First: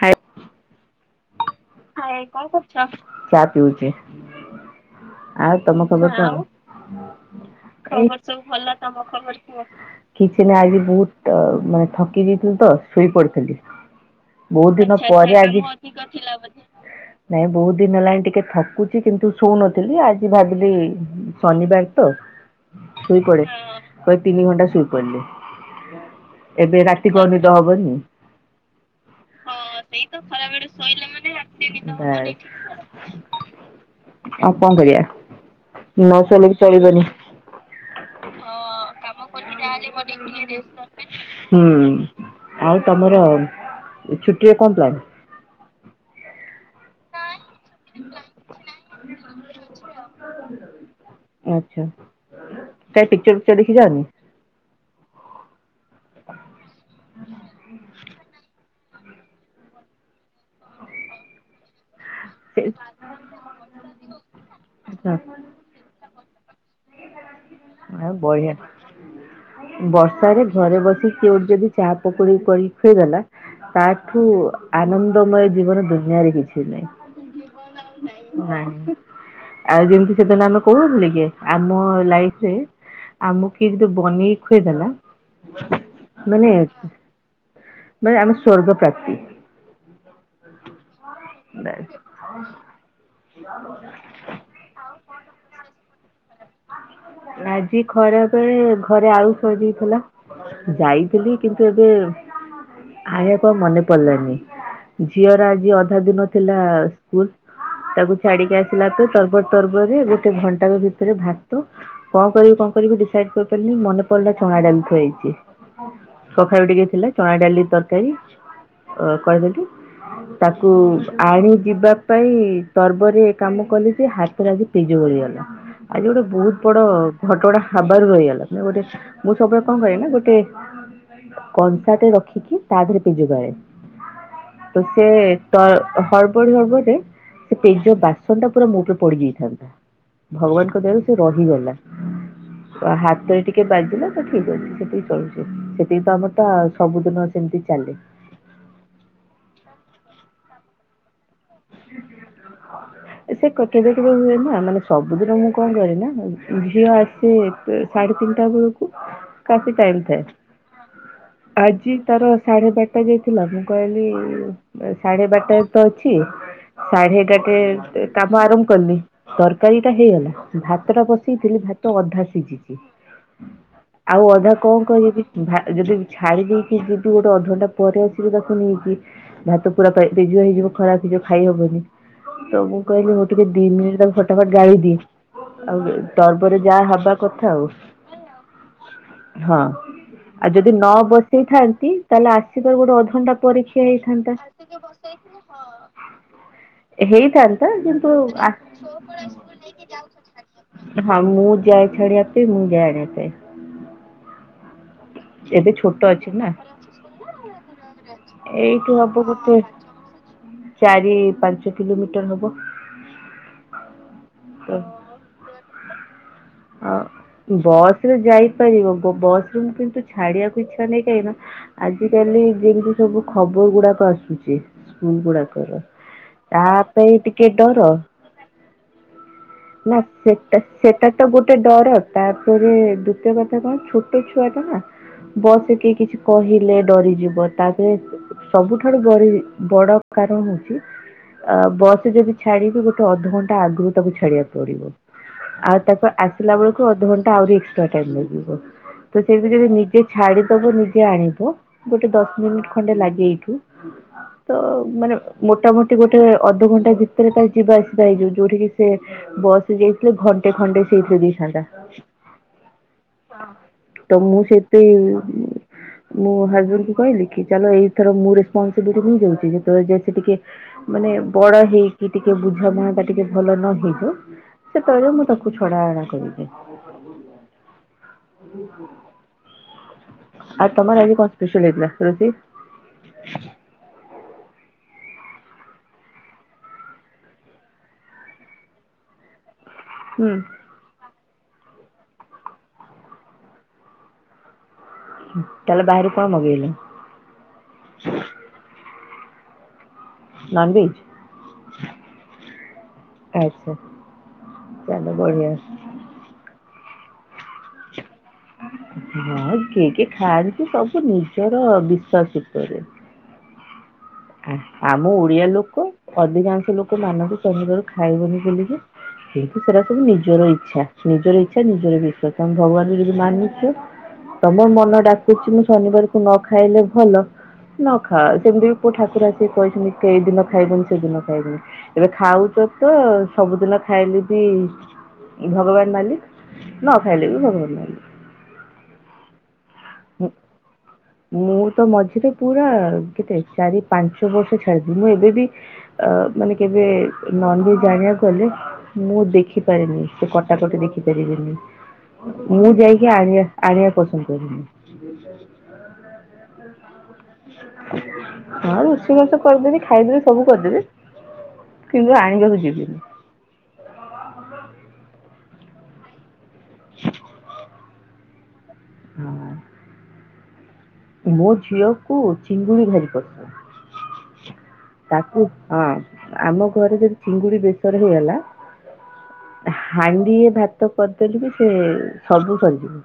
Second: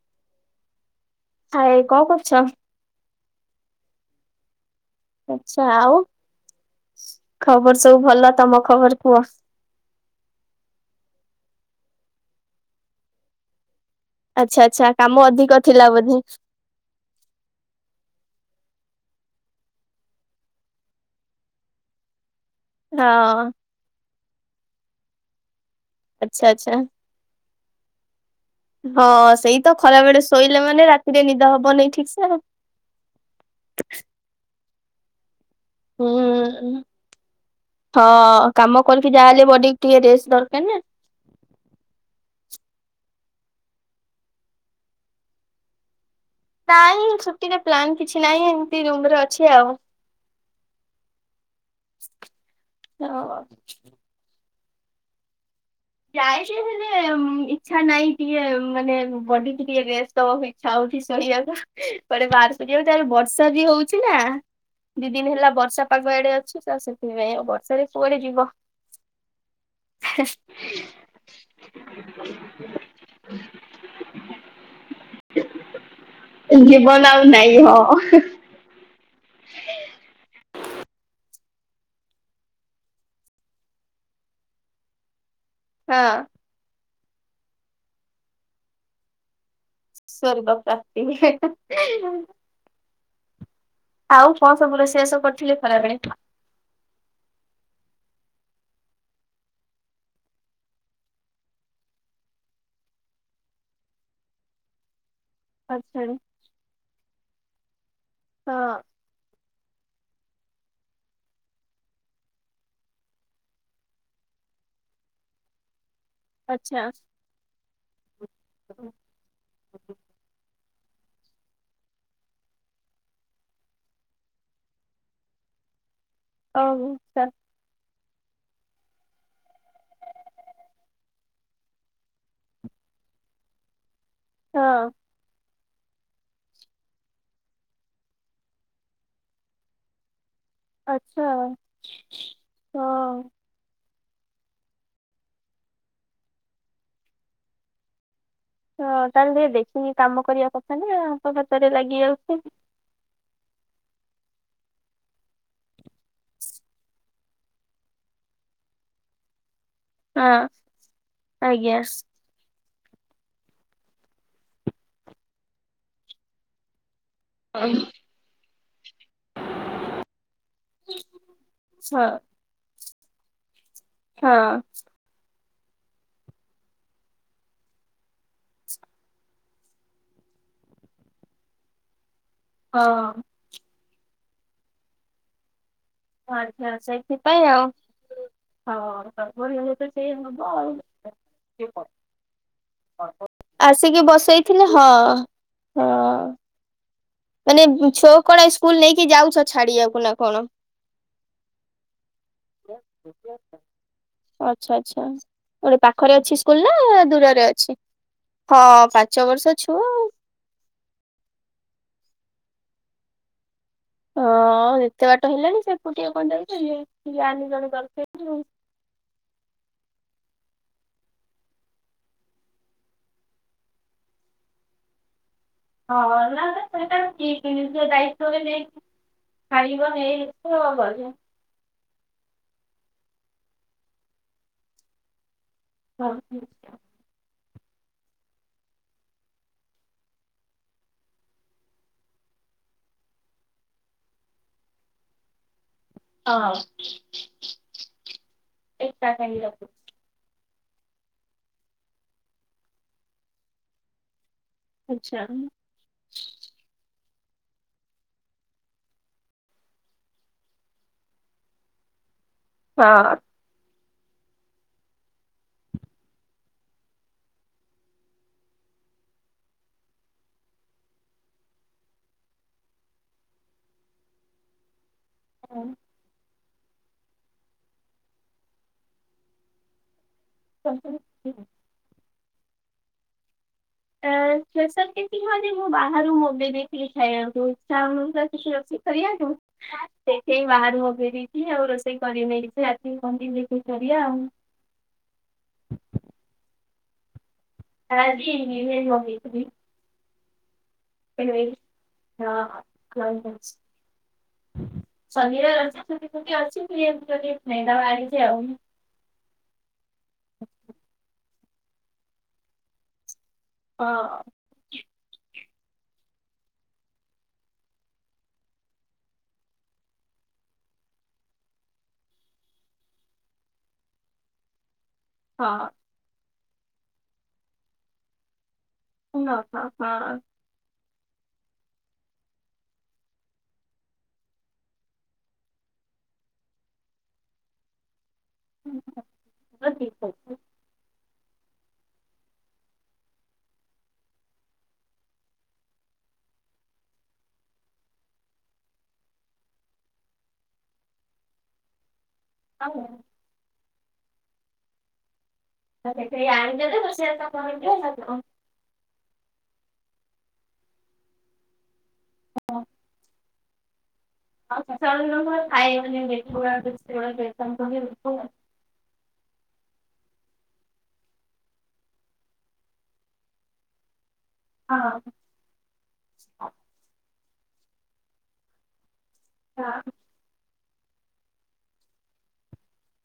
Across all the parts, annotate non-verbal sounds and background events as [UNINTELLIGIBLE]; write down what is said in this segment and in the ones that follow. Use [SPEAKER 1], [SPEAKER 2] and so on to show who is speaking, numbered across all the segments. [SPEAKER 1] High hi କଣ କରୁଚ଼ ଚା ପିଉଛି। ଆଉ ତମ ଖବର କଣ ତମର ସବୁ ଭଲ ତମ ଖବର। କିଛି ନାଁ ଆଜି ବହୁତ ମାନେ ଥକି ଯାଇଥିଲି ତ ଶୋଇ ପଡିଥିଲି।
[SPEAKER 2] ଆଚ୍ଛା
[SPEAKER 1] ବହୁତ
[SPEAKER 2] ଆଚ୍ଛା
[SPEAKER 1] ଦିନ
[SPEAKER 2] କାମ
[SPEAKER 1] ପରେ
[SPEAKER 2] ଅଧିକ
[SPEAKER 1] ଆଜି
[SPEAKER 2] ଥିଲା ବୋଧେ
[SPEAKER 1] ନାଇଁ ବହୁତ ଦିନ ହେଲାଣି ଟିକେ ଥକୁଛି କିନ୍ତୁ ସୋଉନଥିଲି ଆଜି ଭାବିଲି ଶନିବାର ତ। ଶୋଇପଡେ
[SPEAKER 2] ହଁ
[SPEAKER 1] କ ତିନି ଘଣ୍ଟା ଶୋଇପଡିଲି
[SPEAKER 2] ଆଚ୍ଛା ଆଚ୍ଛା।
[SPEAKER 1] ଏବେ ରାତି ଏ କରି ତ ହବନି।
[SPEAKER 2] ହଁ ସେଇ ତ ଖରାବେଳେ ଶୋଇଲା ମାନେ ରାତିରେ ନିଦ ହବନେଇଁ ଠିକ୍ ସେ ଆଉ।
[SPEAKER 1] ଆଉ କଣ କରିବା ନଶୋଇଲେ ବି
[SPEAKER 2] ହୁଁ।
[SPEAKER 1] ଚଳିବନି।
[SPEAKER 2] ହଁ କାମ କରିକି ଯାହାହଲେ ବଡିକି ଟିକେ ରେଷ୍ଟ ଦରକାର ନା।
[SPEAKER 1] ହୁଁ ଆଉ ତମର ଛୁଟିରେ କଣ ପ୍ଲାନ?
[SPEAKER 2] ନାଇଁ ଛୁଟିରେ ପ୍ଲାନ୍ କିଛି ନାହିଁ ଏମିତି ରୁମରେ ଅଛି ଆଉ।
[SPEAKER 1] ଆଚ୍ଛା କାଇଁ ପିକ୍ଚର୍
[SPEAKER 2] ହଁ
[SPEAKER 1] ଫିକ୍ଚର ଦେଖି ଯାଅନି।
[SPEAKER 2] ଯାଇଛି ସେ ହେଲେ ଇଚ୍ଛା ନାହିଁ ଟିକେ ମାନେ ବଡି ଟିକେ ରେଷ୍ଟ୍ ଦବାକୁ ଇଛା ହଉଛି ଶୋଇବାକୁ ପରେ ବାହାରକୁ ଯିବା କୁ ବର୍ଷା ବି ହଉଛି ଅଛି ନା ଦି ଦିନ ହେଲା ବର୍ଷା ପାଗ ଆଡେ ଅଛି ତ ସେ ସେଥିପାଇଁ ଆଉ ବର୍ଷାରେ
[SPEAKER 1] ଆଉ
[SPEAKER 2] କୁଆଡେ ଯିବ।
[SPEAKER 1] ବଢିଆ। ବର୍ଷାରେ ଘରେ ବସିିକ କିଏ ଗୋଟେ ଯଦି ଚାହା ପକୋଡି କରି ଖୁଆଇଦେଲା। ତା ଠୁ ଆନନ୍ଦମୟ ଜୀବନ ଦୁନିଆରେ କିଛି ନାହିଁ।
[SPEAKER 2] ଜୀବନ ଆଉ ନାଇଁ ହଁ।
[SPEAKER 1] ନାଇଁ ଆଉ ଯେମିତି ସେଦିନ ଆମେ କହୁଥିଲେ କି? ଆମ ଲାଇଫରେ ଆମକୁ କିଏ ଯଦି ବନେଇ ଖୁଇଦେଲା
[SPEAKER 2] ହଁ।
[SPEAKER 1] ମାନେ ମାନେ ଆମେ ସ୍ଵର୍ଗ ପ୍ରାପ୍ତି।
[SPEAKER 2] ସ୍ୱର୍ଗ ପ୍ରାପ୍ତି।
[SPEAKER 1] [UNINTELLIGIBLE]
[SPEAKER 2] ଆଉ କଣ ସବୁ ରୋଷେଇ ବାସ କରିଥିଲେ ଖରାବେେଳେ?
[SPEAKER 1] ଆଜି ଖରା ବେଳେ ଘରେ ଆଳୁ ସରିଯାଇଥିଲା। ଯାଇଥିଲି କିନ୍ତୁ ଏବେ ଆଣିବା ପାଇଁ ମନେ ପଡିଲାନି। ଝିଅର ଆଜି ଅଧା
[SPEAKER 2] ଆଛା ହଁ
[SPEAKER 1] ଦିନ ଥିଲା ସ୍କୁଲ ତାକୁ ଛାଡିକି ଆସିଲାକୁ ତରବ ତରବରେ ଗୋଟେ ଘଣ୍ଟା ଭିତରେ ଭାତ କଣ କରିବି କଣ କରିବି ଡିସାଇଡ କରିପାରିଲିନି ମନେ ପଡିଲା ଚଣା ଡାଲି ଥୁଆଯାଇଚି। ସଖାଳେ ଟିକେ
[SPEAKER 2] ଆଚ୍ଛା।
[SPEAKER 1] ଥିଲା ଚଣା ଡାଲି ତରକାରୀ ଅ କହିଦେଲି ତା କୁ ଆଣି ଯିବା ପାଇଁ ତର୍ବରରେ କାମ କଲି ଯେ ହାତରେ ଆଜି ପେଜ ଗଳିଗଲା। ଆଜି ଗୋଟେ ବହୁତ ବଡ
[SPEAKER 2] ଓହୋ ଆଚ୍ଛା
[SPEAKER 1] ଘଟଣା ଖବାର ରହିଗଲାେ ଗୋଟେ ମୁଁ ସବୁବେଳେ କଣ କରେ ନା ଗୋଟେ କଂସାଟ ରଖିକି ତା ଦେହରେ ପେଜ ଗାଳେ ତ
[SPEAKER 2] ହଁ
[SPEAKER 1] ସେ ତ ହରବଡ ହଳବଡରେ ସେ ପେଜ ବାସନ ଟା ପୁରା ମୋ ଉପରେ ପଡି ଯାଇଥାନ୍ତା। ଭଗବାନଙ୍କ ଦୟାରୁ ସେ
[SPEAKER 2] ଆଚ୍ଛା
[SPEAKER 1] ରହିଗଲା
[SPEAKER 2] ହଁ।
[SPEAKER 1] ହାତରେ ଟିକେ ଟିକେ ବାଜିଲା ତ ଠିକ ଅଛି ସେତିକି ଚଳୁଛି ସେତିକି ତ ଆମର ତ ସବୁଦିନ ସେମିତି ଚାଲେ।
[SPEAKER 2] ହଁ ତାହେଲେ ଟିକ ଦେଖିନି କାମ କରିବା କଥା ନା ହାତ ଫାତରେ ଲାଗି ଯାଉଛି।
[SPEAKER 1] ହଁ। ସେ କେବେ କେବେ ହୁଏ ନା ମାନେ ସବୁଦିନ ମୁଁ କଣ କରେ ନା ଝିଅ ଆସେ ସାଢେ ତିନିଟା ବେଳକୁ। ରାତି ଟାଇମ୍ ଥାଏ
[SPEAKER 2] ହଁ ଆଜ୍ଞା।
[SPEAKER 1] ଆଜି ତାର ସାଢେ ଚାରି ଟା ଯାଇଥିଲା ମୁଁ କହିଲି ସାଢେ ବାରଟା ତ ଅଛି ସାଢେ ଏଗାରଟା
[SPEAKER 2] ହଁ।
[SPEAKER 1] ସେ କାମ ଆରମ୍ଭ କରଲିି ତରକାରୀ ଟା ହେଇଗଲା, ଭାତ ଟା ବସେଇଥିଲି ଭାତ
[SPEAKER 2] ହଁ
[SPEAKER 1] ଅଧା ସିଝିଛି। ଆଉ
[SPEAKER 2] ହଁ
[SPEAKER 1] ଅଧା କଣ କହିବି ଯଦି ଛାଡି ଦେଉଚି ଯିଦି ଗୋଟେ ଅଧଘଣ୍ଟା ପରେ ଆସିବି ତାକୁ ନେଇକି ଭାତ ପୁରା ପେଜୁଆ ହେଇଯିବ ଖରାପ ହେଇଯିବ ଖାଇହବନି ତ ମୁଁ
[SPEAKER 2] ହଁ।
[SPEAKER 1] କହିଲି ହୋ ଟିକେ ଦି ମିନିଟ ତାକୁ ଫଟା ଫଟ୍ ଗାଳି ଦିଏ ଆଉ ତରବରରେ
[SPEAKER 2] ଆଚ୍ଛା
[SPEAKER 1] ଯାହା ହବା
[SPEAKER 2] ସେଥିପାଇଁ
[SPEAKER 1] କଥା ଆଉ
[SPEAKER 2] ହଁ ତରବର
[SPEAKER 1] ହଁ।
[SPEAKER 2] ହେଲେ ତ ସେଇ ହବ
[SPEAKER 1] ଯଦି
[SPEAKER 2] ଆଉ
[SPEAKER 1] ନ
[SPEAKER 2] [UNINTELLIGIBLE]
[SPEAKER 1] ବସେଇଥାନ୍ତି ତାହେଲେ ଆସିବାର ଗୋଟେ ଅଧଘଣ୍ଟା ପରେ ଖିଆ
[SPEAKER 2] ଆସିକି
[SPEAKER 1] ହେଇଥାନ୍ତା।
[SPEAKER 2] ବସେଇଥିଲେ ହଁ ହଁ। ମାନେ
[SPEAKER 1] ହେଇଥାନ୍ତା କିନ୍ତୁ
[SPEAKER 2] ଛୁଆକୁ କଣ
[SPEAKER 1] ଆ
[SPEAKER 2] ସ୍କୁଲ ନେଇକି ଯାଉଛ ଛାଡିବାକୁ ନା କଣ?
[SPEAKER 1] ହଁ ମୁଁ ଯାଏ ଛାଡିବା ପାଇଁ ମୁଁ ଯାଏ ଆଣିବା ପାଇଁ।
[SPEAKER 2] ଆଚ୍ଛା ଆଚ୍ଛା। ମୁଁ
[SPEAKER 1] ଏବେ
[SPEAKER 2] କହିଲି
[SPEAKER 1] ଛୋଟ
[SPEAKER 2] ପାଖରେ ଅଛି
[SPEAKER 1] ନା।
[SPEAKER 2] ସ୍କୁଲ ନା ଦୂରରେ ଅଛି? ହଁ
[SPEAKER 1] ଏଇଠୁ ହବ
[SPEAKER 2] ପାଞ୍ଚ
[SPEAKER 1] ଗୋଟେ
[SPEAKER 2] ବର୍ଷ ଛୁଆ ଆଉ।
[SPEAKER 1] ଚାରି ପାଞ୍ଚ କିଲୋମିଟର ହବ
[SPEAKER 2] ହଁ
[SPEAKER 1] ତ
[SPEAKER 2] ଏତେ ବାଟ ହେଲାଣି ସେ ଏକୁଟିଆ କଣ
[SPEAKER 1] ଅ
[SPEAKER 2] ଯାଉଛନ୍ତି ମାନି ଜଣେ ଦର
[SPEAKER 1] ବସରେ ବ ବସରୁମ୍ କିନ୍ତୁ ଛାଡିବାକୁ ଇଚ୍ଛା ନାହିଁ କାହିଁକ ନା ଆଜି କାଲି ଯେମିତି ସବୁ ଖବର ଗୁଡାକ ଆସୁଛି ସ୍କୁଲ ଗୁଡାକର
[SPEAKER 2] ହଁ
[SPEAKER 1] ତା ପାଇଁ ଟିକେ ଡର
[SPEAKER 2] ତ ନେଇ
[SPEAKER 1] ନା ସେଟା
[SPEAKER 2] ଆସିବ ଆଉ
[SPEAKER 1] ସେଟା
[SPEAKER 2] ଗଲେ।
[SPEAKER 1] ତ ଗୋଟେ ଡର। ତାପରେ ଦ୍ଵିତୀୟ କଥା କଣ ଛୋଟ ଛୁଆ ଟା ନା ବସଠ କିଏ କିଛି କହିଲେ ଡରିଯିବ ତାଧିରେ ସବୁଠାରୁ ବଡ଼ ବଡ କାରଣ ହଉଚି ଆ ବସରେ ଯଦି ଛାଡିବି ଗୋଟେ ଅଧଘଣ୍ଟା ଆଗରୁ ତାକୁ ଛାଡିବାକୁ ପଡିବ ଆଉ ତାକୁ
[SPEAKER 2] ହଁ।
[SPEAKER 1] ଆସିଲା ବେଳକୁ ଅଧଘଣ୍ଟା ଆହୁରି ଏକ୍ସ୍ରା ଟାଇମ୍ ଲାଗିବ ତ ସେଠ ନିଜେ ଯ ଛାଡିଦବ ନିଜେ ଆଣିବ ଗୋଟେ ଦଶ ମିନିଟ ଖଣ୍ଡେ ଲାଗେଇକି ତ ମାନେ ମୋଟାମୋଟି ଗୋଟେ ଅଧଘଣ୍ଟା ଭିତରେ ତା ଯିବା ଆସିବା ହେଇଯାଉ ଯୋଉଠି କିି ସେ ବସ ଯାଇଥିଲେ ଘଣ୍ଟେ ଖଣ୍ଟେ ସେଇଥିଲେ ଦେଇଥାନ୍ତା।
[SPEAKER 2] ହଁ।
[SPEAKER 1] ତ ମୁଁ ସେଥି ପାଇଁ ମୁଁ ହଜବେଣ୍ଡ କୁ କହିଲି କି ଚାଲ ଏଇଥର ମୁଁ ରେସପନସିବିଲିଟି ନେଇ ଯାଉଛି ଯେତେବେଳେ ଯାଏ ସେ ଟିକେ ମାନେ ବଡ ହେଇକି ଟିକେ ବୁଝାମଣାତା ଟିକେ ଭଲ ନ ହେଇକ ସେ କହିବ ମୁଁ ତାକୁ ଛଡା ବଡା କ ଆ ତମର ଆଜି କଣ? ସୁଶୀଲିତଥିଲା [UNINTELLIGIBLE]
[SPEAKER 2] କେ ହ ମୁଁ ବାହାରୁ ମଗେଇ ଦେଖିଥିଲି ଖାଇବାକୁ ଇଛା ହେଉନଥିଲା କିଛି ରୋଷେଇ କରିବାକୁ।
[SPEAKER 1] [INAUDIBLE]
[SPEAKER 2] ଦେଖେଇ ବାହାରୁ ହଗେଇ ଦେଇଛି ଆଉ ରୋଷେଇ କରିନି କିଛି ରାତିି କଣ ଟିକେଦେଖେଇ କରିବା ଆଉ।
[SPEAKER 1] ତାହେଲେ ବାହାରୁ କଣ ମଗେଇଲ?
[SPEAKER 2] [INAUDIBLE] ମଗେଇଥିଲି [INAUDIBLE]
[SPEAKER 1] [UNINTELLIGIBLE]
[SPEAKER 2] [INAUDIBLE] [INAUDIBLE] ଆଇଛି
[SPEAKER 1] ଆଚ୍ଛା ତାହେଲେ ବଢିଆ।
[SPEAKER 2] ଆଉ।
[SPEAKER 1] ହଁ କିଏ କି ଖାଆନ୍ତି ସବୁ ନିଜର ବିଶ୍ଵାସ ଭିତରେ।
[SPEAKER 2] ହଁ।
[SPEAKER 1] ଆମ ଓଡିଆ ଲୋକ ଅଧିକାଂଶ ଲୋକ ମାନଙ୍କୁ ଚନ୍ଦିଦରୁ ଖାଇବନି ବୋଲିକି ସେଟା ସବୁ ନିଜର ଇଚ୍ଛା ନିଜର ଇଚ୍ଛା ନିଜର ବିଶ୍ଵାସ ତମେ ଭଗବାନଙ୍କୁ ଯଦି ମାନୁଛେ ତମର ମନ ଡାକୁଛି ମୁଁ
[SPEAKER 2] ହଁ
[SPEAKER 1] ଶନିବାରକୁ ନ ଖାଇଲେ ଭଲ ନ ଖାଅ ସେମିତି ଠାକୁର ଆସିକ
[SPEAKER 2] ହଁ
[SPEAKER 1] କହିଛନ୍ତି
[SPEAKER 2] ହଁ।
[SPEAKER 1] କେଇ ଦିନ କୁ ଖାଇବନି ସେଦିନ ଖାଇବନି ଏବେ ଖାଉଛ ତ ସବୁଦିନ ଖାଇଲେ ବି ଭଗବାନ ମାଲିକ ନ ଖାଇଲେ ବି ଭଗବାନ ମାଲିକ।
[SPEAKER 2] ହଁ ଠିକ କହିଚ।
[SPEAKER 1] ଁ ମୁଁ ତ ମଝିରେ ପୁରା କେତେ ଚାରି ପାଞ୍ଚ ବର୍ଷ ଛାଡିଛିି ମୁଁ ଏବେ ବି ଅ ମାନେ କେବେ ନନଭେଜ ଆଣିବାକୁ ଗଲେ ମୁଁ ଦେଖି ପାରେନି ସେ କଟାକଟି ଦେଖି ପାରିବିନି। ମୁଁ ଯାଇକି ଆଣିବା ଆଣିବା ପସନ୍ଦ କରେନି।
[SPEAKER 2] କେହି ଆଣିଦେଲେ ରୋଷେଇତ
[SPEAKER 1] [UNINTELLIGIBLE] ହଁ ରୋଷେଇ ବାସ କରିଦେବି ଖାଇଦେବି ସବୁ କରିଦେବି କିନ୍ତୁ ଆଣିବାକୁ ଯିବିନି।
[SPEAKER 2] ଆଉ ଚା ଖାଇେ [INAUDIBLE]
[SPEAKER 1] ହଁ। ମୋ ଝିଅକୁ ଚିଙ୍ଗୁଡି ଭାରି ପସନ୍ଦ।
[SPEAKER 2] ହଁ।
[SPEAKER 1] ତାକୁ ହଁ ଆମ ଘରେ ଯଦି ଚିଙ୍ଗୁଡି ବେସର ହେଇଗଲା ହାଣ୍ଡିଏ ଭାତ କରିଦେଲେ ବି ସେ ସବୁ ସରିଜିବ।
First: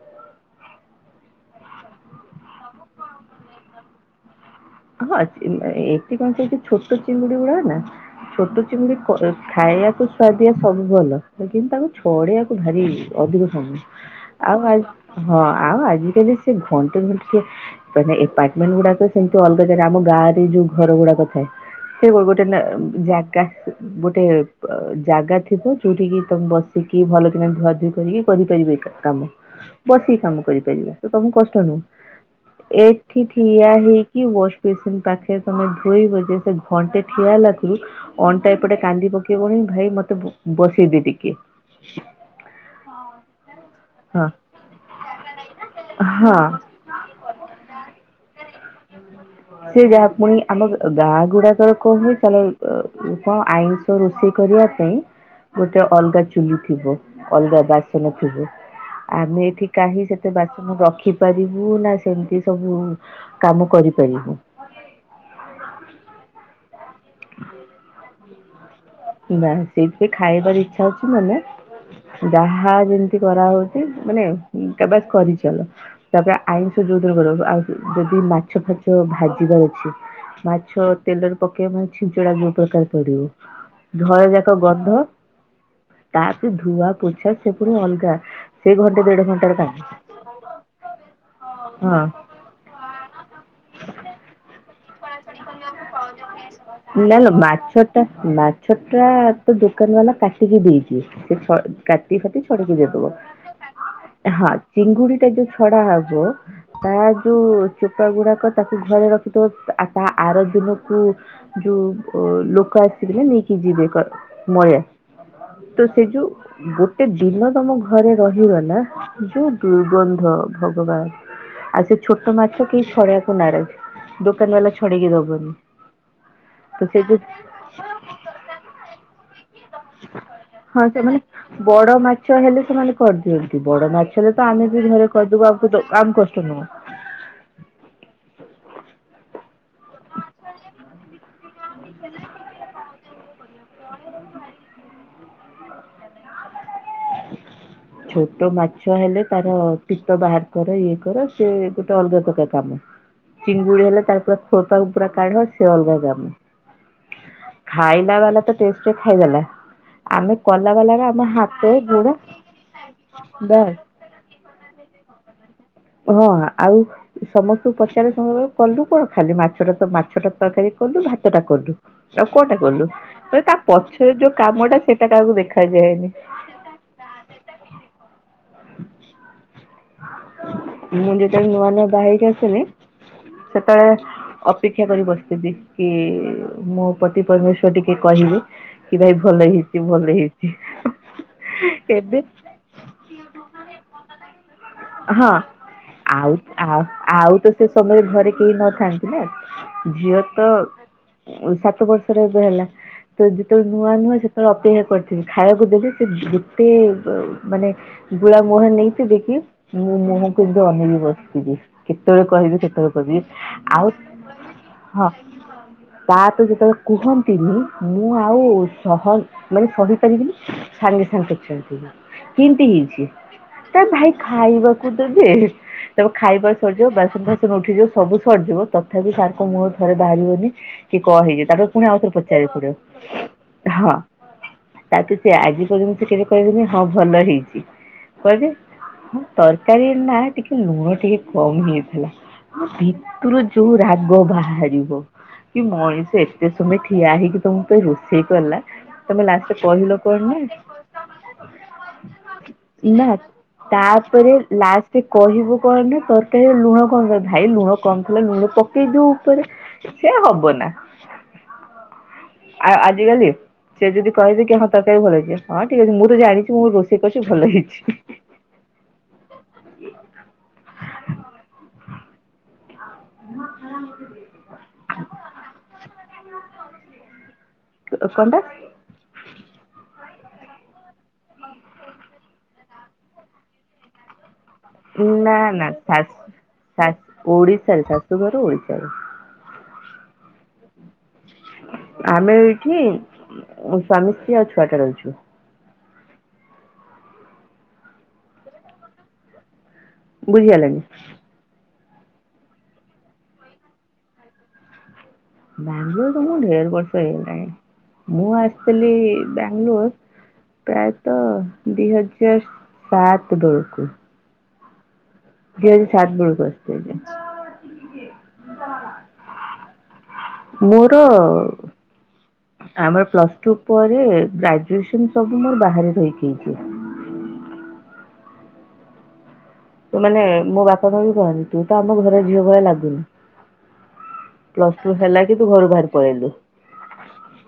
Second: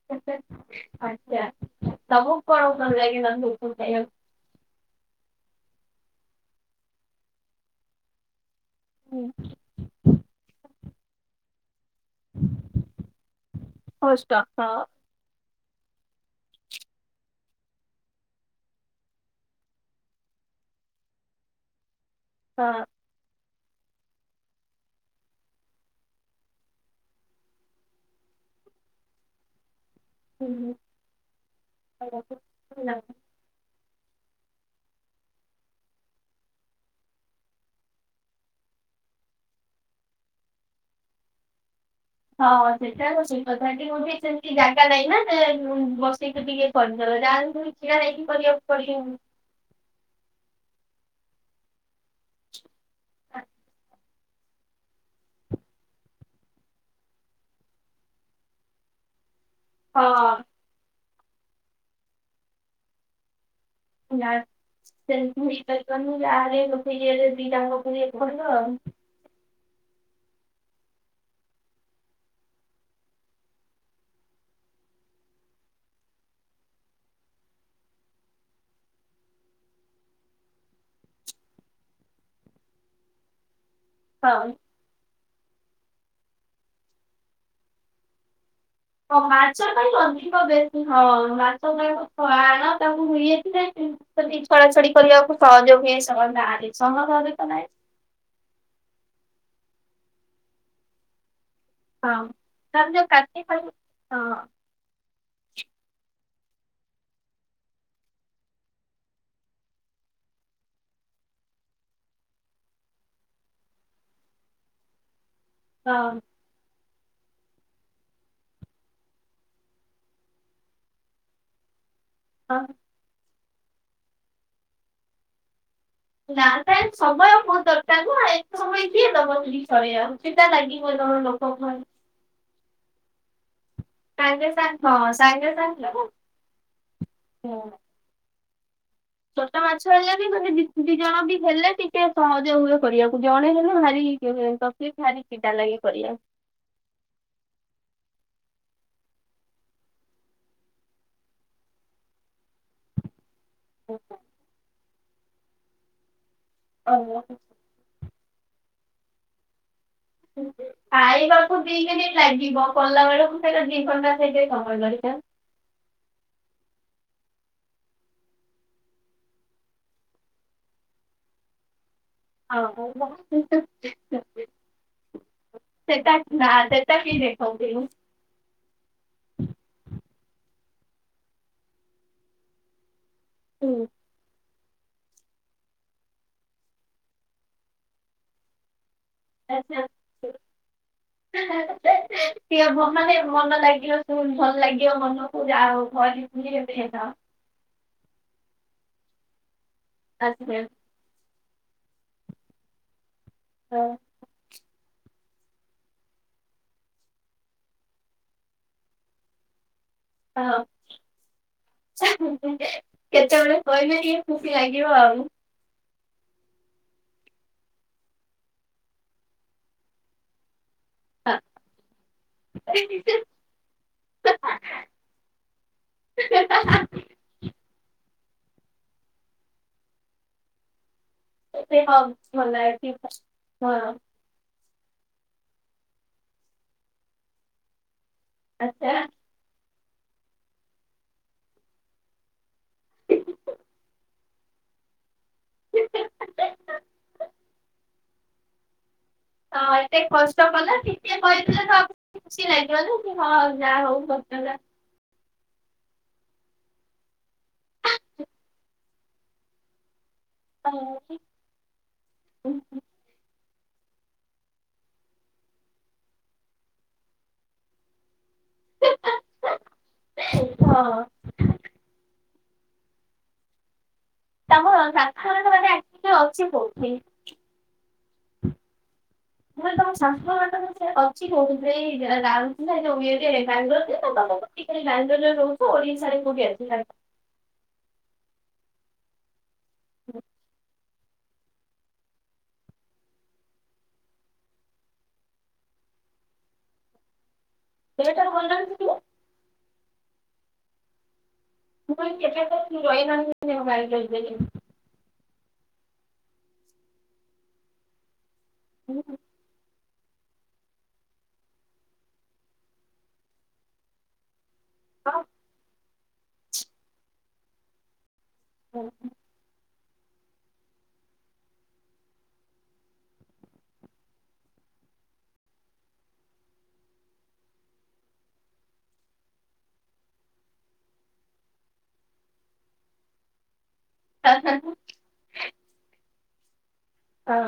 [SPEAKER 2] ଆଛା ତମକୁ କଣ ଭଲଲାଗେ ନନଭେଜେ ଉପରେ ଖାଇବାକୁ?
[SPEAKER 1] ହଁ ସେ ନାଇଁ ଏଠି କଣ ସେଛୋଟ ଚିଙ୍ଗୁଡି ଗୁଡା ନାଛୋଟ ମିତି ଖାଇବାକୁ ସୁଆଦିଆ ସବୁ ଭଲ। ଲେକିନ ତାକୁ ଛଡେଇଆକୁ ଭାରି ଅଧିକ ସମୟ ଆଉ ଆ ହଁ ଆଉ ଆଜିକାଲି ସେ ଘଣ୍ଟେ ଘଣ୍ଟ ସେ ମାନେ ପାର୍ଟନରଗୁଡାକ ସେମ ତ ଅଲଗା ଜାଗା ଆମ ଗାଁ ରେ ଯୋଉ ଘର ଗୁଡାକ ଥାଏ ସେ ଗୋଟେ ନା ଜାଗା ଗୋଟେ ପ ଜାଗା ଥିବ ଯୋଉଠିକି ତମେ ବସିକି ଭଲ କିିନା ଧୁଆଧୁଇ କରିକି କରିପାରିବେ ଏକା। କାମ ବସି କାମ କରିପାରିବା ତ ତମକୁ କଷ୍ଟ ନୁହୁଁ ଏଠି ଠିଆ ହେଇ କି ୱାଶ ବେସିନ୍ ପାଖେରେ ତମେ ଧୋଇବ ଯେ ସେ ଘଣ୍ଟେ ଠିଆ ହେଲାକୁରୁ ଅଣ୍ଟା ଏପଟେ କାନ୍ଦି ପକେଇବଣି ଭାଇ ମତେ ବସେଇଦେ ଟିକେ।
[SPEAKER 2] ହଁ ହଁ ସେଟା ତ ଠିକ କଥା ଟିକେ ବସିକି
[SPEAKER 1] ହଁ
[SPEAKER 2] ସେମିତି ଜାଗା ନାହିଁ ନା ଏଁ ବସିକି
[SPEAKER 1] ହଁ
[SPEAKER 2] ଟିକେ କରିସାର ଯାହେଲେ ତମେ ଛିଡା ହେଇକି କରିବାକୁ ପଡିବ ଆଉ।
[SPEAKER 1] ସେ ଯାହା ପୁଣି ଆମ ଗାଁ ଗୁଡାକର କ ତାଲେ କଣ ଆଇଁଷ ରୋଷେଇ କରିବା ପାଇଁ ଗୋଟେ ଅଲଗା ଚୁଲି ଥିବ ଅଲଗା ବାସନ ଥିବ ଆମେ ଏଠି କାହିଁକି ସେତେ
[SPEAKER 2] ହଁ।
[SPEAKER 1] ବାସନ ରଖିପାରିବୁ ନା ସେମିତି ସବୁ କାମ କରିବୁ।
[SPEAKER 2] ନାଁ ସେମିତି ହେଇପାରିବନି ଯାହେଲେ ଗୋଟେ ଇଏରେ ଦିଟା ଜାକ କରିବାକୁ ପଡିବ ଆଉ।
[SPEAKER 1] ନାଁ ସେଇଥିପାଇଁ ଖାଇବାର ଇଚ୍ଛା ଅଛି ମାନେ ଯାହା ଯେମିତି କରାହଉଛି ମାନେ ତେବେ କରିଚାଲ। ତାପରେ ଆଇଁଷ ଯୋଉ ଦିନ କର ଆଉ ଯଦି ମାଛ ଫାଚ ଭାଜିବାର ଅଛି ମାଛ ତେଲରେ ପକେଇବ ମାନେ ଛିଞ୍ଚଡା ଯଉ ପ୍ରକାରେ ପଡିବ। ଘର
[SPEAKER 2] ହଁ।
[SPEAKER 1] ଯାକ ଗନ୍ଧ ତାପରେ ଧୂଆ ପୋଛା ସେ ପୁରା ଅଲଗା ସେ ଘଣ୍ଟେ ଦେଢ
[SPEAKER 2] ହଁ
[SPEAKER 1] ଘଣ୍ଟାର
[SPEAKER 2] ମାଛ
[SPEAKER 1] କାମ
[SPEAKER 2] ପାଇଁ ଅଧିକ ବେଶୀ ହଁ ମାଛ ପାଇଁ
[SPEAKER 1] ହଁ।
[SPEAKER 2] ତ ଖାଳ [INAUDIBLE] ତାଙ୍କୁ ହୁଇ ଯାଇଥିଲେ ଯଦି ଛଳାଛଡି କରିବାକୁ ସହଯୋଗ ହୁଏ ସମୟ ବା ସମ
[SPEAKER 1] ନା ନା
[SPEAKER 2] ଭାବେ ତ ନାହିଁ।
[SPEAKER 1] ମାଛ ମାଛ ଟା ତ ଦୋକାନ ବାଲା କାଟିକି ଦେଇଛିି ସେଛ କାତି
[SPEAKER 2] ହଁ।
[SPEAKER 1] ଫାତି ଛଡେଇକି
[SPEAKER 2] ତାପରେ ଯୋଉ
[SPEAKER 1] ଦେଇଦବ
[SPEAKER 2] କାଟି ଫାଟି
[SPEAKER 1] ହଁ ଚିଙ୍ଗୁଡି ଟା ଯୋଉ ଛଡା ହବ ତା ଯୋଉ ଚୋପା ଗୁଡାକ ତାକୁ ଘରେ ରଖିଥବ ତା ଆର ଦିନ ଯୋଉ ଯୋଉ ଲୋକ ଆସିବେ ନା ନେଇକି ଯିବେ କ ମଇଳା ତ ସେ
[SPEAKER 2] ହଁ
[SPEAKER 1] ଯୋଉ ଗୋ ଗୋଟେ ଦିନ ତମ ଘରେ ରହିଗଲା ଯୋଉ ଦୁର୍ଗନ୍ଧ ଭଗବାନ ଆଉ ସେ ଛୋଟ ମାଛ
[SPEAKER 2] ହଁ
[SPEAKER 1] କେହି ଛଡ଼େଇବାକୁ ନାରାଜ। ଦୋକାନି ବାଲା ଛଡେଇକି ଦବନି।
[SPEAKER 2] ନା ତା
[SPEAKER 1] ତ ସେ ଯୋଉ
[SPEAKER 2] ସମୟ ବହୁତ ଦରକାର ଆଉ ଏତେ ସମୟ କିଏ ଦବ ବୋଲି ଛଡେଇବାକୁ ଚିଟା ଲାଗିବଜଣେ ଲୋ
[SPEAKER 1] ବଡ଼ ମାଚ ହେଲେ ସେମାନେ କରିଦିଅନ୍ତି, ବଡ ମାଛ ରେ ତ
[SPEAKER 2] ସାଙ୍ଗେ
[SPEAKER 1] ଆମେ
[SPEAKER 2] ସାଙ୍ଗ
[SPEAKER 1] ବି ଘରେ
[SPEAKER 2] ହଁ
[SPEAKER 1] କରିଦବୁ
[SPEAKER 2] ସାଙ୍ଗେ
[SPEAKER 1] ଆମକୁ
[SPEAKER 2] ସାଙ୍ଗ
[SPEAKER 1] ଆମ କଷ୍ଟ ନୁହଁ।
[SPEAKER 2] ହୁଁ। ଛୋଟ ମାଛ ହେଲେ ବି ଗୋଟେ ଦ ଦି ଜଣ ବି ହେଲେ ଟିକେ ସହଜ ହୁଏ କରିବାକୁ, ଜଣେ ହେଲେ ଭାରି ତକ୍ଲିପ୍ ଭାରି ଚିଡ଼ା ଲାଗେ କରିବା।
[SPEAKER 1] ଛୋଟ ମାଛ ହେଲେ ତାର ପିତ ବାହାର କର ଇଏ କର ସେ ଗୋଟେ ଅଲଗା ପ୍ରକାର। କାମ, ଚିଙ୍ଗୁଡି ହେଲେ ତାର ପା ଖୋପାକୁ ପୁରା କାଢ ସେ ଅଲଗା କାମ।
[SPEAKER 2] [UNINTELLIGIBLE]
[SPEAKER 1] ଖାଇଲା ବାଲା ତ ଟେଷ୍ଟ ଖାଇଦେଲା, ଆମେ କଲା ବାଲା ଆମ
[SPEAKER 2] ଖାଇବାକୁ
[SPEAKER 1] ହାତ
[SPEAKER 2] ଦି
[SPEAKER 1] ଗୋଡ
[SPEAKER 2] ମିନିଟ୍ ଲାଗିବ କଲା ବେଳକୁ ସେଇଟା
[SPEAKER 1] ବାସ୍
[SPEAKER 2] ଦି ଘଣ୍ଟା ସେଇଟ ସମୟ ଦରକାର।
[SPEAKER 1] ହଁ ଆଉ। ସମସ୍ତଙ୍କୁ ପଚାରେ କଲୁ କଣ ଖାଲି ମାଛଟା ମାଛ ଟା ତରକାରୀ କଲୁ ଭାତ ଟା କଲୁ। ଆଉ କଟା କଲୁ
[SPEAKER 2] ହଁ
[SPEAKER 1] ତ ତା ପଛରେ ଯୋଉ କାମ ଟା ସେଟା କାହାକୁ ଦେଖାଯାଏନି।
[SPEAKER 2] ନାଁ ସେ ତା କିଏ ଦେଖନ୍ତି ଗୋ?
[SPEAKER 1] ମୁଁ ଯେତେବେଳେ ନୂଆ ନୂଆ ବାହିକି ଆସିଲି ସେତେବେଳେ ଅ ଅପେକ୍ଷା କରି ବସିବି କି ମୋ ପତି ପରମେଶ୍ଵର ଟିକେ କହିବି କି ଭାଇ ଭଲ ହେଇଛି ଭଲ ହେଇଛି। ଏବେ
[SPEAKER 2] ସଏ ମାନେ ମନ ଲାଗିବ ଭଲ ଲାଗିବ
[SPEAKER 1] ହଁ
[SPEAKER 2] ମନକୁ ଯାହାହଉ।
[SPEAKER 1] ଆଉ ଆଉ
[SPEAKER 2] [UNINTELLIGIBLE]
[SPEAKER 1] ଆଉ ତ ସେ ସମୟରେ ଘରେ କେହି ନଥାନ୍ତି ନା। ଝିଅ ତ ସାତ ବର୍ଷର ଏବେ ହେଲା ତ ଯେତେବେଳେ ନୂଆ ନୂଆ ସେତେବେଳେ ଅପେକ୍ଷା କରିଥିବି ଖାଇବାକୁ ଦେବ ସେ ଯେତେ ମାନେ ବୁଳା ମୋହନ ନେଇଥିବି କି? ମୁଁ ମୁଁହ କୁ ଏମିତି ଅନେଇକି ବସିିଥିବି କେତେବେଳେ କହିବେ କେତେବେଳେ କହିବି?
[SPEAKER 2] ସେତେବେଳେ
[SPEAKER 1] ଆଉ
[SPEAKER 2] କହିଲେ ଟିକେ ଖୁସି ଲାଗିବ ଆଉ।
[SPEAKER 1] ତା ତ ଯେତେବେଳେ କୁହନ୍ତିନି ମୁଁ ଆଉ ସହ ମାନେ ସହିପାରିବିନି। ସାଙ୍ଗେ ସାଙ୍ଗ [UNINTELLIGIBLE] କେନ୍ତି ହିଇଚି? ଏ ଭାଇ ଖାଇବାକୁ ଦେବେ ତାର ଖାଇବା ସରିଯିବ ବାସନ ଫାସନ ଉଠିଯିବ ସବୁ ସରିଯିବ ତଥାପି ସାରଙ୍କ ମୁହରୁ ଥରେ ବାହାରିବନି କି କଁ ହେଇଚି? ତାଠାରୁ ପୁଣି ଆଉ
[SPEAKER 2] ହଁ
[SPEAKER 1] ଥରେ
[SPEAKER 2] ଭଲ
[SPEAKER 1] ପଚାରିବାକୁ
[SPEAKER 2] ଅଛି ହଁ
[SPEAKER 1] ପଡିବ ହଁ। ତାକୁ ସେ ଆଜି ପର୍ଯ୍ୟନ୍ତ ସେ କେବେ କହିବେନି ହଁ ଭଲ ହେଇଛି। କଇବେ
[SPEAKER 2] ଆଚ୍ଛା।
[SPEAKER 1] ହଁ ତରକାରୀ ନା ଟିକେ ଲୁଣ ଟିକେ କମ ହେଇଥିଲା। ମୋ ଭିତରୁ ଯୋଉ ରାଗ ବାହାରିବ। କି ମଣିଷ ଏତେ
[SPEAKER 2] ଆଚ୍ଛା।
[SPEAKER 1] ସମୟ ଠିଆ ହେଇକି ତମ ପାଇଁ ରୋଷେଇ କଲା। ତମେ
[SPEAKER 2] ତ
[SPEAKER 1] ଲାଷ୍ଟୁକୁ
[SPEAKER 2] ଏତେ
[SPEAKER 1] କହିଲ କଣ ନା
[SPEAKER 2] କଷ୍ଟ କଲା ଟିକେ କହିଥିଲେ ତ ଖୁସି ଲାଗିବ ଯେ ହଁ ଯାହା ହଉ କରିଥିଲା।
[SPEAKER 1] ସେ କହିବୁ କଣ ନା ତରକାରୀ ଲୁଣ କଣ କ ଭାଇ ଲୁଣ କମ ଥିଲା ଲୁଣ ପକେଇ ଦଉ ଉପରେ। ସେ ହବନା, ଆଉ ଆଜିକାଲି ସେ ଯଦି କହେ କି ହଁ ତରକାରୀ ଭଲଚି, ହଁ ଠିକ ଅଛି ମୁଁ ତ ଜାଣିଛି ମୁଁ ରୋଷେଇ କରିଛି ଭଲ ହେଇଛି। [UNINTELLIGIBLE]
[SPEAKER 2] [UNINTELLIGIBLE] ହଁ।
[SPEAKER 1] [INAUDIBLE] ହଁ ଆରାମଦି
[SPEAKER 2] ତାଙ୍କ ଶାଶୁଘର ଟା ମାନେ ଆକଚ୍ୟାଲି ଅଛି କୋଉଠି?
[SPEAKER 1] ସେତ କଣ ଟା?
[SPEAKER 2] ମ କହିଲି ତମ ଶାଶୁ ଘରଟା ଅଛି କୋଉଠି ସେଇ ରାଉରକେଲା ଯୋଉ ଇଏ ବାଙ୍ଗାଲୋରରେ ନା ତମ। [UNINTELLIGIBLE] ବେସି କରି ବାଙ୍ଗାଲୋର ରହୁଚ ଓଡ଼ିଶାରେ କୁଟି ଆସିଲା?
[SPEAKER 1] ଓଡ଼ିଶା ରେ ସାଶୁ ଘର ଓଡିଶା ରେ।
[SPEAKER 2] ହଁ
[SPEAKER 1] ଆମେ ଏଇଠି ସ୍ୱାମୀ ସ୍ତ୍ରୀ ଆଉ ଛୁଆଟା ରହିଛୁ।
[SPEAKER 2] ସିଏଠାରୁ ଭଣ୍ଡାମି ଶିଖିବେ।
[SPEAKER 1] ବୁଝି ହେଲାନି।
[SPEAKER 2] ମୁଁ କହିଲି କେବେ ଠାରୁ ରହିଲଣି [UNINTELLIGIBLE]
[SPEAKER 1] ବାଙ୍ଗୋଲର ତ ମୁଁ ଢେର ବର୍ଷ ହେଇଗଲାଣି ମୁଁ ଆସି। କହିଲି ବାଙ୍ଗଲୋର। ପ୍ରାୟତଃ ଦିଇ ହଜାର ସାତ ବେଳକୁ।
[SPEAKER 2] କଁ।
[SPEAKER 1] ଦୁଇହଜାର ସାତ ବେଳକୁ ଆସିଥିଲି। ମୋର। ଆମେର ପ୍ଲସଟୁ ପରେ ଗ୍ରାଜୁଏସନ ସବୁ ମୋର ବାହାରେ ରହିକି ହେଇଛୁ। ତୁ ମାନେ ମୋ ବାପା ଭାଇ ବି କହନ୍ତି ତୁ ତ ଆମ ଘର ଝିଅ ଭଳିଆ ଲାଗୁନି।
[SPEAKER 2] ହେଁ ହେଁ।
[SPEAKER 1] ପ୍ଲସ୍ ଟୁ ସରିଲା କି ତ୍ ଘରୁ ବାହାରି ପଳେଇଲି।
[SPEAKER 2] ହଁ